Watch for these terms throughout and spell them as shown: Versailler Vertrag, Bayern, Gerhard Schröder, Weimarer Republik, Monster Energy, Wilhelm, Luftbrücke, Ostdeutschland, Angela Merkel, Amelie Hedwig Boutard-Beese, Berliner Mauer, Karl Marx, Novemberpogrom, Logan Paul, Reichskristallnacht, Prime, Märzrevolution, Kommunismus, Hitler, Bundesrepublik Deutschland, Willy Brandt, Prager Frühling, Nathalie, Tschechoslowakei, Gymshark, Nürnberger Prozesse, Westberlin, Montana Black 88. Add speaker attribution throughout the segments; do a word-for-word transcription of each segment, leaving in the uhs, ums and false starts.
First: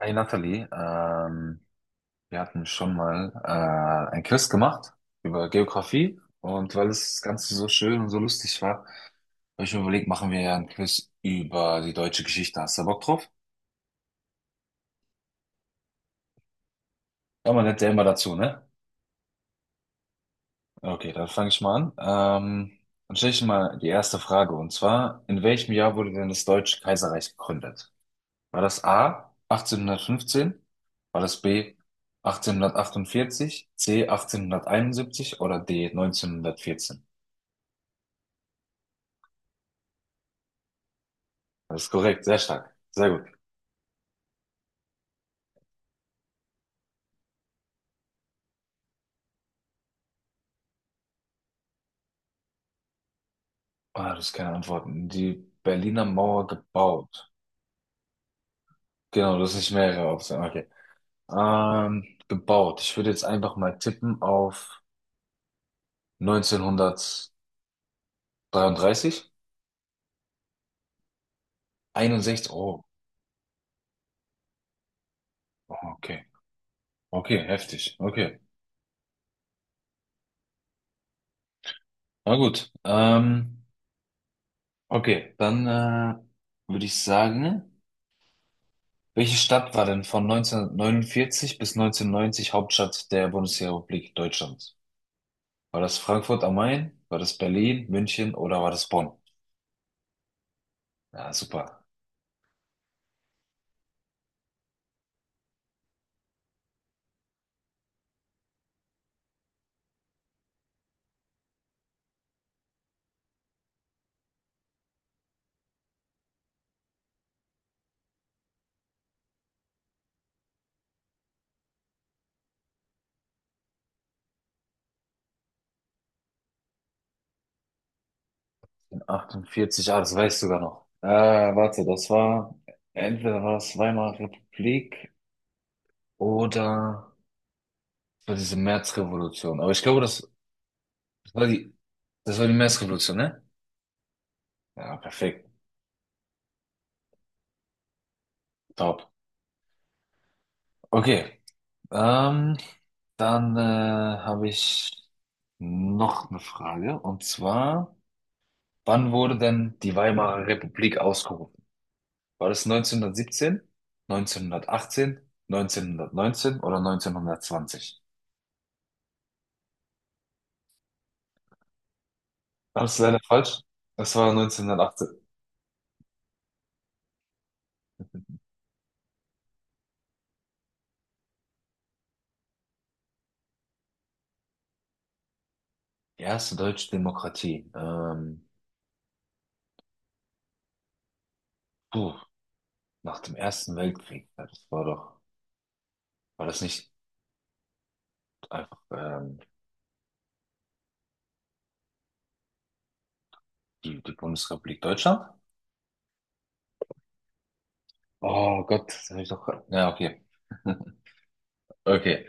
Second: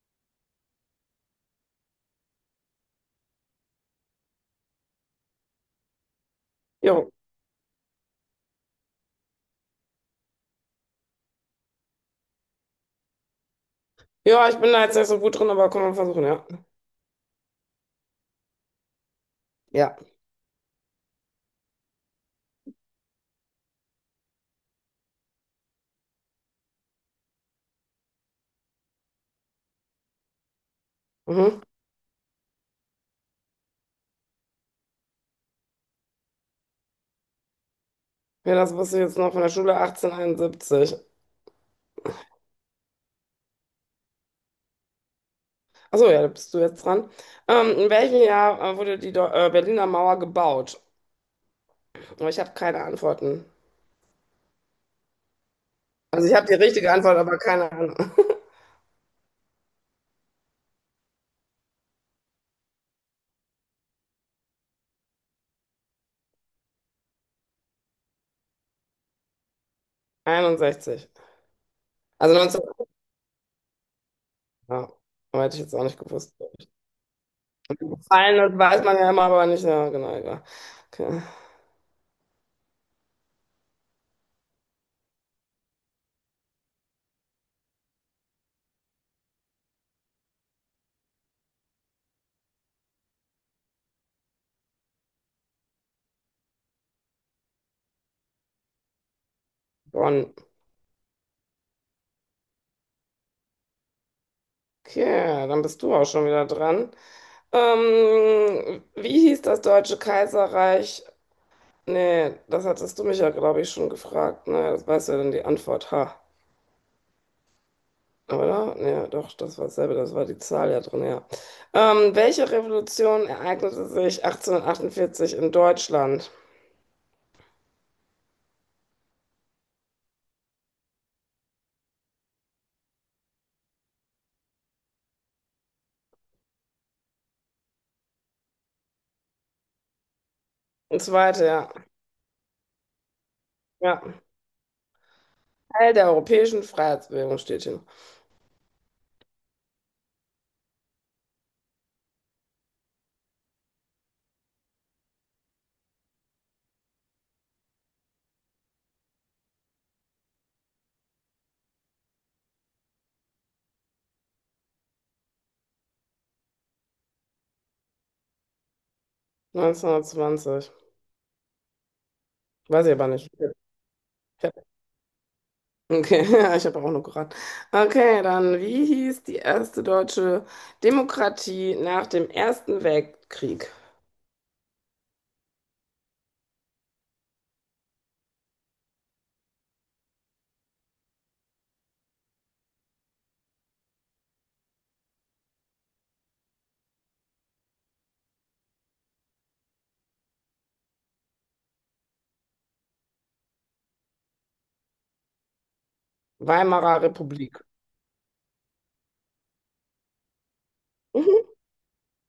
Speaker 1: Hey Nathalie, ähm, wir hatten schon mal äh, ein Quiz gemacht über Geografie, und weil
Speaker 2: Jo.
Speaker 1: das Ganze so schön und so lustig war, habe ich mir überlegt, machen wir ja ein Quiz über die deutsche Geschichte. Hast du Bock drauf?
Speaker 2: Ja, ich bin da jetzt nicht so gut drin, aber kann man versuchen, ja.
Speaker 1: Ja, man lernt ja immer dazu, ne?
Speaker 2: Ja.
Speaker 1: Okay, dann fange ich mal an. Ähm, dann stelle ich mal die erste Frage, und zwar, in welchem Jahr wurde denn das Deutsche Kaiserreich gegründet? War das A achtzehnhundertfünfzehn? War das
Speaker 2: Mhm.
Speaker 1: B achtzehnhundertachtundvierzig, C achtzehnhunderteinundsiebzig oder D neunzehnhundertvierzehn?
Speaker 2: Ja, das wusste ich jetzt noch von der Schule achtzehnhunderteinundsiebzig.
Speaker 1: Das ist korrekt, sehr stark, sehr gut.
Speaker 2: Achso, ja, da bist du jetzt dran. Ähm, in welchem Jahr äh, wurde die Deu- äh, Berliner Mauer gebaut? Aber Ich habe keine Antworten.
Speaker 1: Ah, das ist keine Antwort. Die Berliner
Speaker 2: Also ich
Speaker 1: Mauer
Speaker 2: habe die richtige Antwort,
Speaker 1: gebaut.
Speaker 2: aber keine Ahnung.
Speaker 1: Genau, das ist nicht mehrere Optionen. Okay. Ähm, gebaut. Ich würde jetzt einfach mal tippen auf neunzehnhundertdreiunddreißig.
Speaker 2: einundsechzig. Also
Speaker 1: einundsechzig.
Speaker 2: neunzehn.
Speaker 1: Oh,
Speaker 2: Ja, aber hätte ich jetzt auch nicht
Speaker 1: okay.
Speaker 2: gewusst. glaub ich.
Speaker 1: Okay, heftig.
Speaker 2: Gefallen,
Speaker 1: Okay.
Speaker 2: das weiß man ja immer, aber nicht. Ja, genau, egal. Okay.
Speaker 1: Na gut. Ähm, okay, dann äh, würde ich sagen. Welche Stadt war denn von neunzehnhundertneunundvierzig bis neunzehnhundertneunzig Hauptstadt der Bundesrepublik Deutschland? War das Frankfurt am Main? War das Berlin, München oder war das Bonn?
Speaker 2: Bonn.
Speaker 1: Ja, super.
Speaker 2: Okay, dann bist du auch schon wieder dran. Ähm, wie hieß das Deutsche Kaiserreich? Nee, das hattest du mich ja, glaube ich, schon gefragt. Ne, das weißt du ja dann die Antwort. Ha. Oder? Nee, doch, das war dasselbe, das war die Zahl ja drin, ja. Ähm, welche Revolution ereignete sich achtzehnhundertachtundvierzig in Deutschland?
Speaker 1: achtundvierzig, ah, das weißt du sogar noch. Äh, warte, das war, entweder war es Weimarer Republik oder das war diese Märzrevolution. Aber ich glaube, das,
Speaker 2: Eine
Speaker 1: das
Speaker 2: zweite,
Speaker 1: war
Speaker 2: ja.
Speaker 1: die, das war die Märzrevolution, ne?
Speaker 2: Ja.
Speaker 1: Ja, perfekt.
Speaker 2: Teil der europäischen Freiheitsbewegung steht hier.
Speaker 1: Top. Okay. Ähm, dann äh, habe ich noch eine Frage, und zwar, wann wurde denn die Weimarer Republik ausgerufen? War das neunzehnhundertsiebzehn, neunzehnhundertachtzehn, neunzehnhundertneunzehn oder neunzehnhundertzwanzig?
Speaker 2: neunzehnhundertzwanzig. Weiß
Speaker 1: Das
Speaker 2: ich
Speaker 1: ist
Speaker 2: aber
Speaker 1: leider
Speaker 2: nicht.
Speaker 1: falsch. Das war neunzehnhundertachtzehn.
Speaker 2: Okay, ja, ich habe auch nur geraten. Okay, dann, wie hieß die erste deutsche Demokratie nach dem Ersten Weltkrieg?
Speaker 1: Erste deutsche Demokratie. Ähm, puh, nach dem Ersten Weltkrieg. Ja, das war doch, war das nicht einfach ähm, die, die Bundesrepublik Deutschland?
Speaker 2: Weimarer Republik.
Speaker 1: Oh Gott, das habe ich doch. Ja, okay.
Speaker 2: Mhm.
Speaker 1: Okay.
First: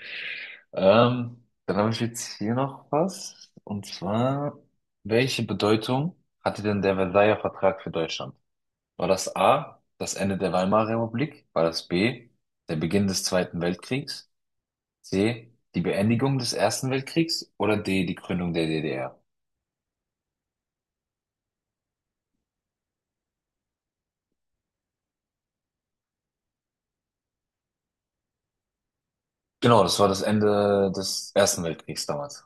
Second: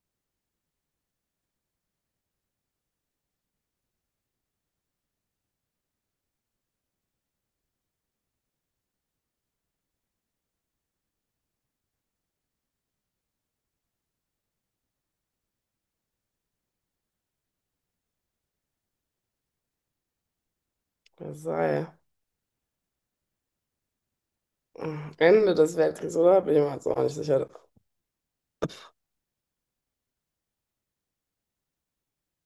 Speaker 1: Ähm, dann habe ich jetzt hier noch was. Und zwar, welche Bedeutung hatte denn der Versailler Vertrag für Deutschland? War das A, das Ende der Weimarer Republik? War das B, der Beginn des Zweiten Weltkriegs? C, die Beendigung des Ersten Weltkriegs? Oder D, die Gründung der D D R?
Speaker 2: Versailles. Ende des Weltkriegs, oder? Bin ich mir jetzt auch nicht sicher.
Speaker 1: Genau, das war das Ende des Ersten Weltkriegs damals.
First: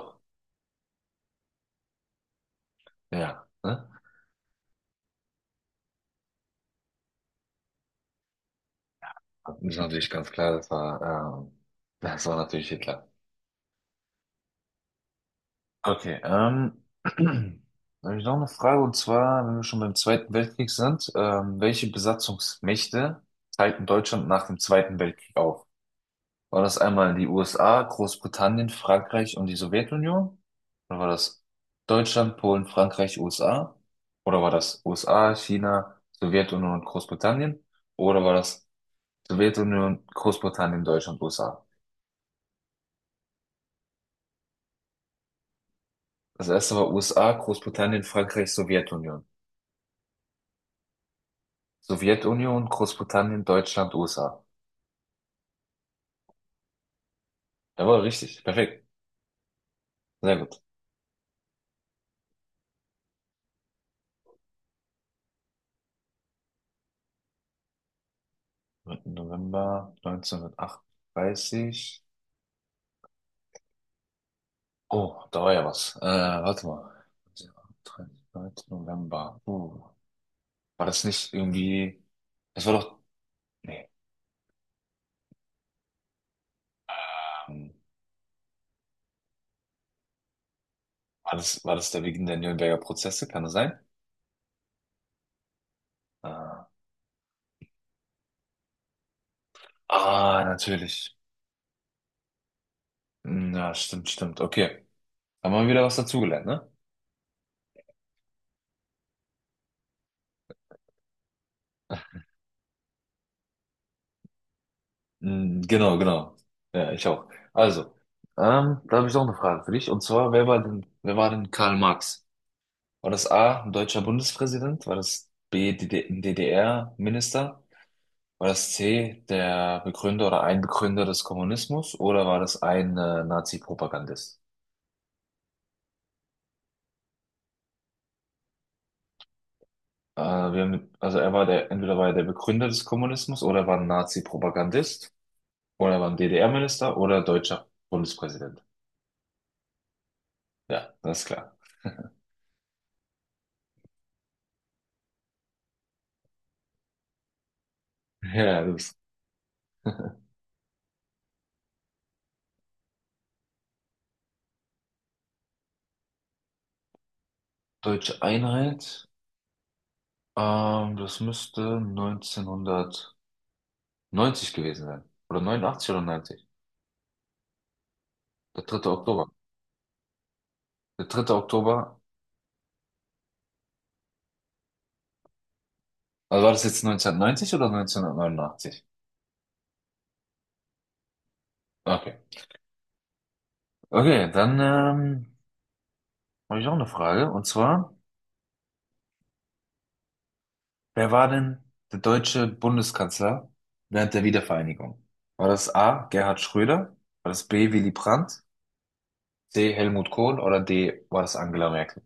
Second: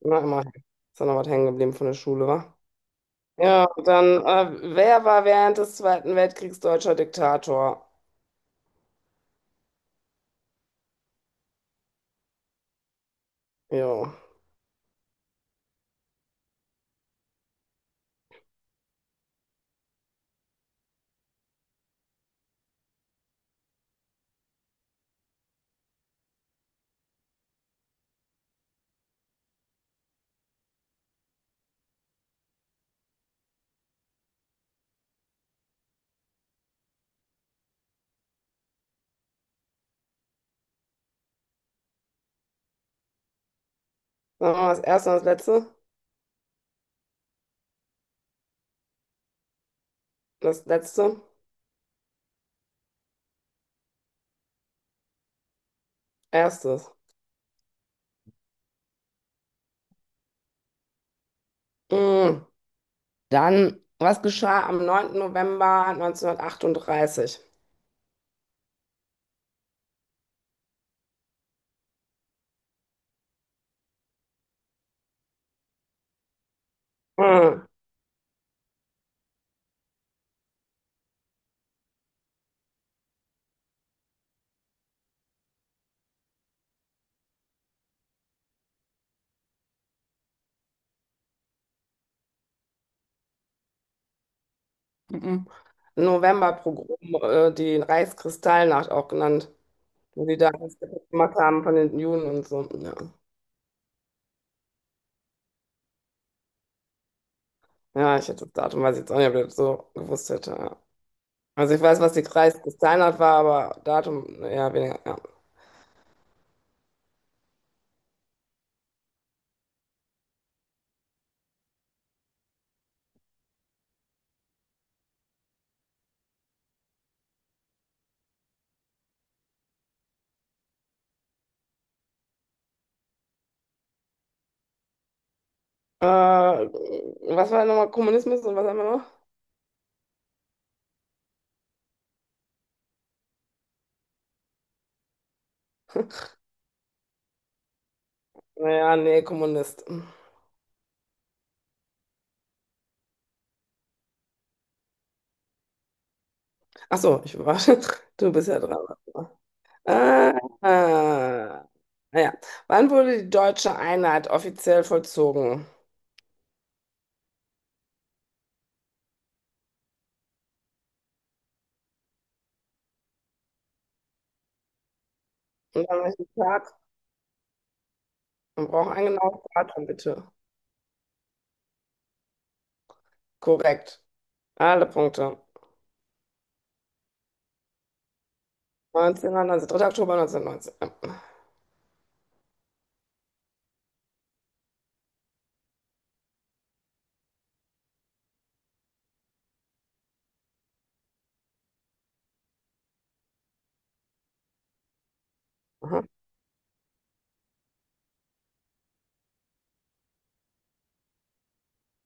Speaker 2: Na, immerhin. Ist da noch was hängen geblieben von der Schule, wa?
Speaker 1: ja.
Speaker 2: Ja,
Speaker 1: Ne?
Speaker 2: dann, äh, wer war während des Zweiten Weltkriegs deutscher Diktator?
Speaker 1: Das ist natürlich ganz klar, das war, ähm, das war natürlich Hitler.
Speaker 2: Jo.
Speaker 1: Okay, ähm, da habe ich noch eine Frage, und zwar, wenn wir schon beim Zweiten Weltkrieg sind, ähm, welche Besatzungsmächte teilten Deutschland nach dem Zweiten Weltkrieg auf? War das einmal die U S A, Großbritannien, Frankreich und die Sowjetunion? Oder war das Deutschland, Polen, Frankreich, U S A? Oder war das U S A, China, Sowjetunion und Großbritannien? Oder war das Sowjetunion, Großbritannien, Deutschland, U S A?
Speaker 2: Sagen wir mal das erste und das letzte?
Speaker 1: Das erste war U S A, Großbritannien, Frankreich, Sowjetunion.
Speaker 2: Das letzte?
Speaker 1: Sowjetunion, Großbritannien, Deutschland, U S A.
Speaker 2: Erstes.
Speaker 1: Jawohl, richtig. Perfekt. Sehr gut.
Speaker 2: Mm. Dann, was geschah am neunten November neunzehnhundertachtunddreißig?
Speaker 1: dritter November neunzehnhundertachtunddreißig. Oh, da war ja was. Äh, warte mal.
Speaker 2: Hm.
Speaker 1: dritter November. Uh, war das nicht irgendwie. Das war doch. Nee. Ähm, war das, war das der Beginn der Nürnberger Prozesse? Kann das sein?
Speaker 2: Mhm.
Speaker 1: Äh,
Speaker 2: Novemberpogrom, äh, die Reichskristallnacht auch genannt, wo die
Speaker 1: ah,
Speaker 2: da das kaputt
Speaker 1: natürlich.
Speaker 2: gemacht haben von den Juden und so. Ja,
Speaker 1: Hm, ja, stimmt, stimmt. Okay. Haben wir wieder was dazugelernt, ne?
Speaker 2: ja, ich hätte das Datum, weiß ich jetzt auch nicht, ob ich das so gewusst hätte. Ja. Also ich weiß, was die Reichskristallnacht war, aber Datum eher weniger.
Speaker 1: Mm, genau, genau. Ja, ich auch. Also, ähm, da habe ich auch eine Frage für dich. Und zwar, wer war denn, wer war denn Karl Marx? War das A, ein deutscher Bundespräsident? War das B, D D ein D D R-Minister? War das C, der Begründer oder ein Begründer des Kommunismus? Oder war das ein äh, Nazi-Propagandist?
Speaker 2: Ja. Äh, was war nochmal Kommunismus und was haben wir noch?
Speaker 1: Äh, wir haben, also er war der, entweder war er der Begründer des Kommunismus oder er war ein Nazi-Propagandist oder er war ein D D R-Minister oder deutscher Bundespräsident.
Speaker 2: Naja, nee, Kommunist.
Speaker 1: Ja, das ist klar.
Speaker 2: Ach so, ich war, du bist ja
Speaker 1: Ja,
Speaker 2: dran.
Speaker 1: das ist
Speaker 2: Ah, ah. ja. Wann wurde die deutsche Einheit offiziell vollzogen?
Speaker 1: deutsche Einheit. Ähm, das müsste neunzehnhundertneunzig gewesen sein. Oder
Speaker 2: Und
Speaker 1: neunundachtzig oder
Speaker 2: an welchem
Speaker 1: neunzig.
Speaker 2: Tag?
Speaker 1: Der
Speaker 2: Wir
Speaker 1: dritte
Speaker 2: brauchen ein
Speaker 1: Oktober.
Speaker 2: genaues Datum, bitte.
Speaker 1: Der dritte Oktober.
Speaker 2: Korrekt. Alle Punkte.
Speaker 1: Also war das jetzt neunzehnhundertneunzig oder neunzehnhundertneunundachtzig?
Speaker 2: neunzehn, neunzehn, dritten Oktober neunzehnhundertneunzehn. Ja.
Speaker 1: Okay. Okay, dann ähm, habe ich auch eine Frage. Und zwar, wer war denn der deutsche Bundeskanzler während der Wiedervereinigung? War das
Speaker 2: Aha.
Speaker 1: A. Gerhard Schröder? War das B. Willy Brandt? C. Helmut Kohl? Oder D. war das Angela Merkel?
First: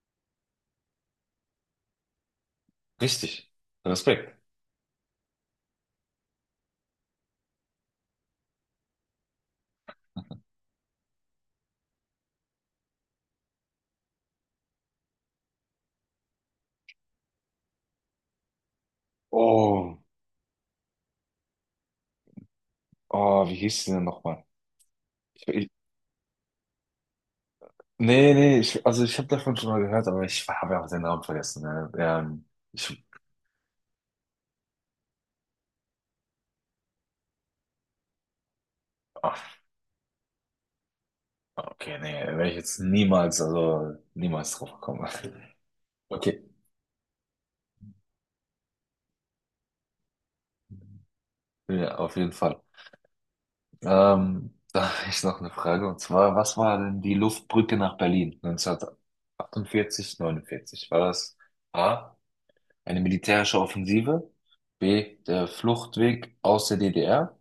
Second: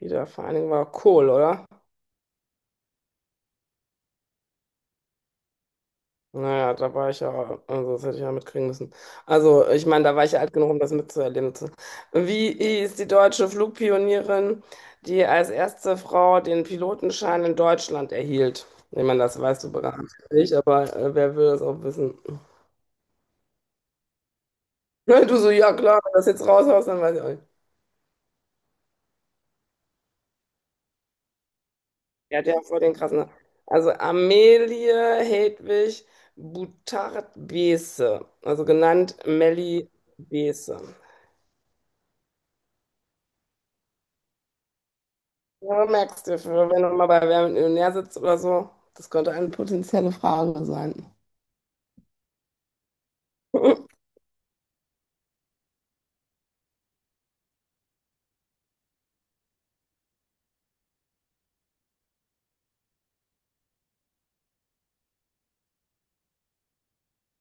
Speaker 2: Wiedervereinigung war Kohl, oder?
Speaker 1: Richtig. Respekt.
Speaker 2: Naja, da war ich ja, also das hätte ich ja mitkriegen müssen. Also, ich meine, da war ich ja alt genug, um das mitzuerleben. zu- Wie ist die deutsche Flugpionierin, die als erste Frau den Pilotenschein in Deutschland erhielt? Ich meine, das weißt du
Speaker 1: Oh,
Speaker 2: bereits nicht, aber äh, wer will das auch wissen?
Speaker 1: oh, wie hieß sie denn nochmal?
Speaker 2: Du so,
Speaker 1: Ich,
Speaker 2: ja klar, wenn du das jetzt raushaust, dann weiß ich auch nicht.
Speaker 1: nee, nee, ich, also ich habe davon schon mal gehört, aber ich habe ja auch den Namen vergessen. Ne?
Speaker 2: Ja,
Speaker 1: Ähm,
Speaker 2: der hat voll den
Speaker 1: ich,
Speaker 2: krassen. Namen. Also, Amelie Hedwig Boutard-Beese, also genannt
Speaker 1: ach,
Speaker 2: Melli Beese.
Speaker 1: okay, nee, werde ich jetzt niemals, also niemals drauf kommen.
Speaker 2: Ja, merkst du,
Speaker 1: Okay,
Speaker 2: für- wenn du mal bei Wer wird Millionär sitzt oder so, das könnte eine potenzielle Frage sein.
Speaker 1: ja, auf jeden Fall. Ähm, da habe ich noch eine Frage, und zwar, was war denn die Luftbrücke nach Berlin neunzehnhundertachtundvierzig, neunundvierzig? War das A, eine militärische Offensive, B, der Fluchtweg aus der D D R,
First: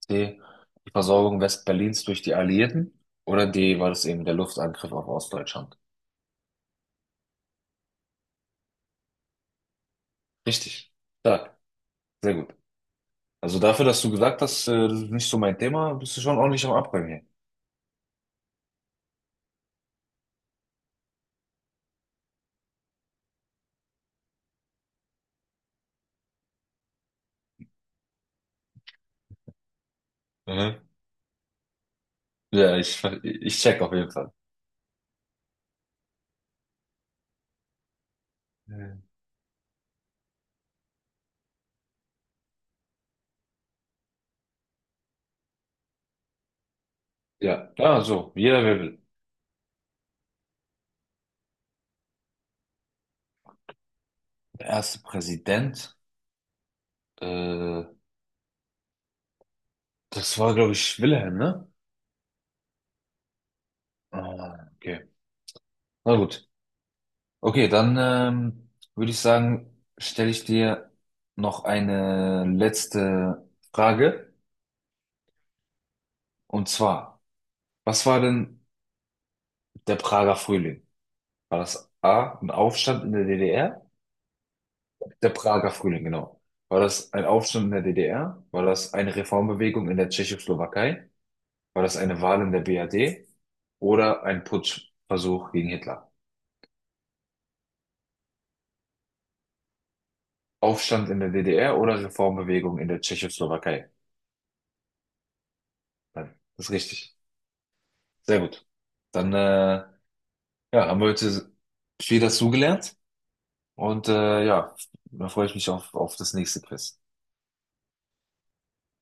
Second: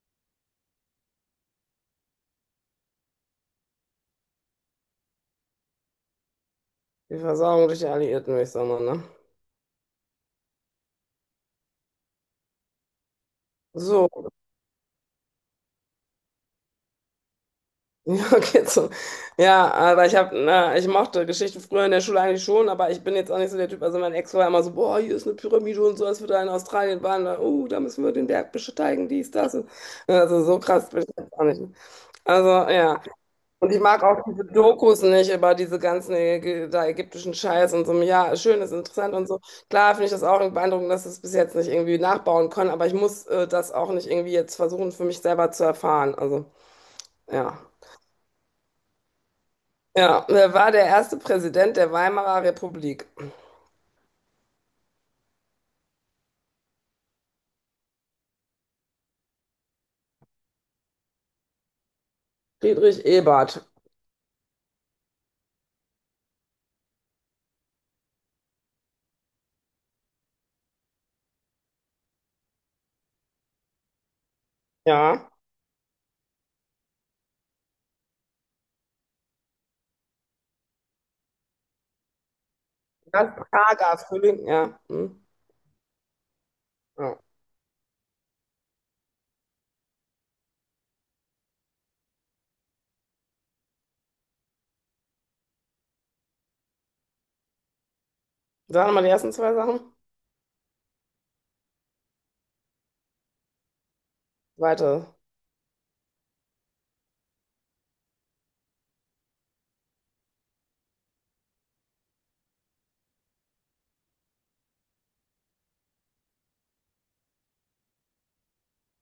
Speaker 1: C. Die Versorgung Westberlins durch die Alliierten. Oder D. war das eben der Luftangriff auf Ostdeutschland?
Speaker 2: Die Versorgung durch die Alliierten, würde ich sagen, ne?
Speaker 1: Richtig. Stark. Sehr gut. Also dafür, dass
Speaker 2: So,
Speaker 1: du gesagt hast, äh, das ist nicht so mein Thema, bist du schon ordentlich am Abräumen hier.
Speaker 2: ja, geht so. Ja, aber ich habe, na, ich mochte Geschichte früher in der Schule eigentlich schon, aber ich bin jetzt auch nicht so der Typ. Also mein Ex war immer so, boah, hier ist eine Pyramide und so, als wir da in Australien waren, da, oh, da müssen wir den Berg besteigen, dies, das. Und, also so
Speaker 1: Mhm.
Speaker 2: krass bin ich jetzt auch nicht. Also
Speaker 1: Ja,
Speaker 2: ja.
Speaker 1: ich, ich
Speaker 2: Und ich
Speaker 1: check auf
Speaker 2: mag
Speaker 1: jeden
Speaker 2: auch
Speaker 1: Fall.
Speaker 2: diese Dokus nicht über diese ganzen Ägy- da ägyptischen Scheiß und so. Ja, schön, ist
Speaker 1: Mhm.
Speaker 2: interessant und so. Klar finde ich das auch beeindruckend, dass sie es bis jetzt nicht irgendwie nachbauen können, aber ich muss äh, das auch nicht irgendwie jetzt versuchen, für mich selber zu erfahren. Also, ja.
Speaker 1: Ja, ja, so, jeder wer will.
Speaker 2: Ja, wer war der erste Präsident der Weimarer Republik?
Speaker 1: Der erste Präsident, äh, das war, glaube ich, Wilhelm, ne?
Speaker 2: Friedrich Ebert.
Speaker 1: Ah, okay. Na gut. Okay, dann ähm, würde ich sagen, stelle ich dir noch eine letzte Frage.
Speaker 2: Ja.
Speaker 1: Und zwar, was war denn der Prager Frühling? War das A, ein Aufstand in der
Speaker 2: Das
Speaker 1: D D R?
Speaker 2: Prager Frühling, ja. Hm.
Speaker 1: Der Prager Frühling, genau. War das
Speaker 2: Ja.
Speaker 1: ein Aufstand in der D D R? War das eine Reformbewegung in der Tschechoslowakei? War das eine Wahl in der B R D? Oder ein Putschversuch gegen Hitler?
Speaker 2: Sagen wir mal die ersten zwei Sachen.
Speaker 1: Aufstand in der D D R oder Reformbewegung in der Tschechoslowakei?
Speaker 2: Weiter.
Speaker 1: Nein, das ist richtig. Sehr gut. Dann äh, ja, haben wir heute viel dazugelernt, und äh, ja, da freue ich mich auf, auf das nächste Quiz.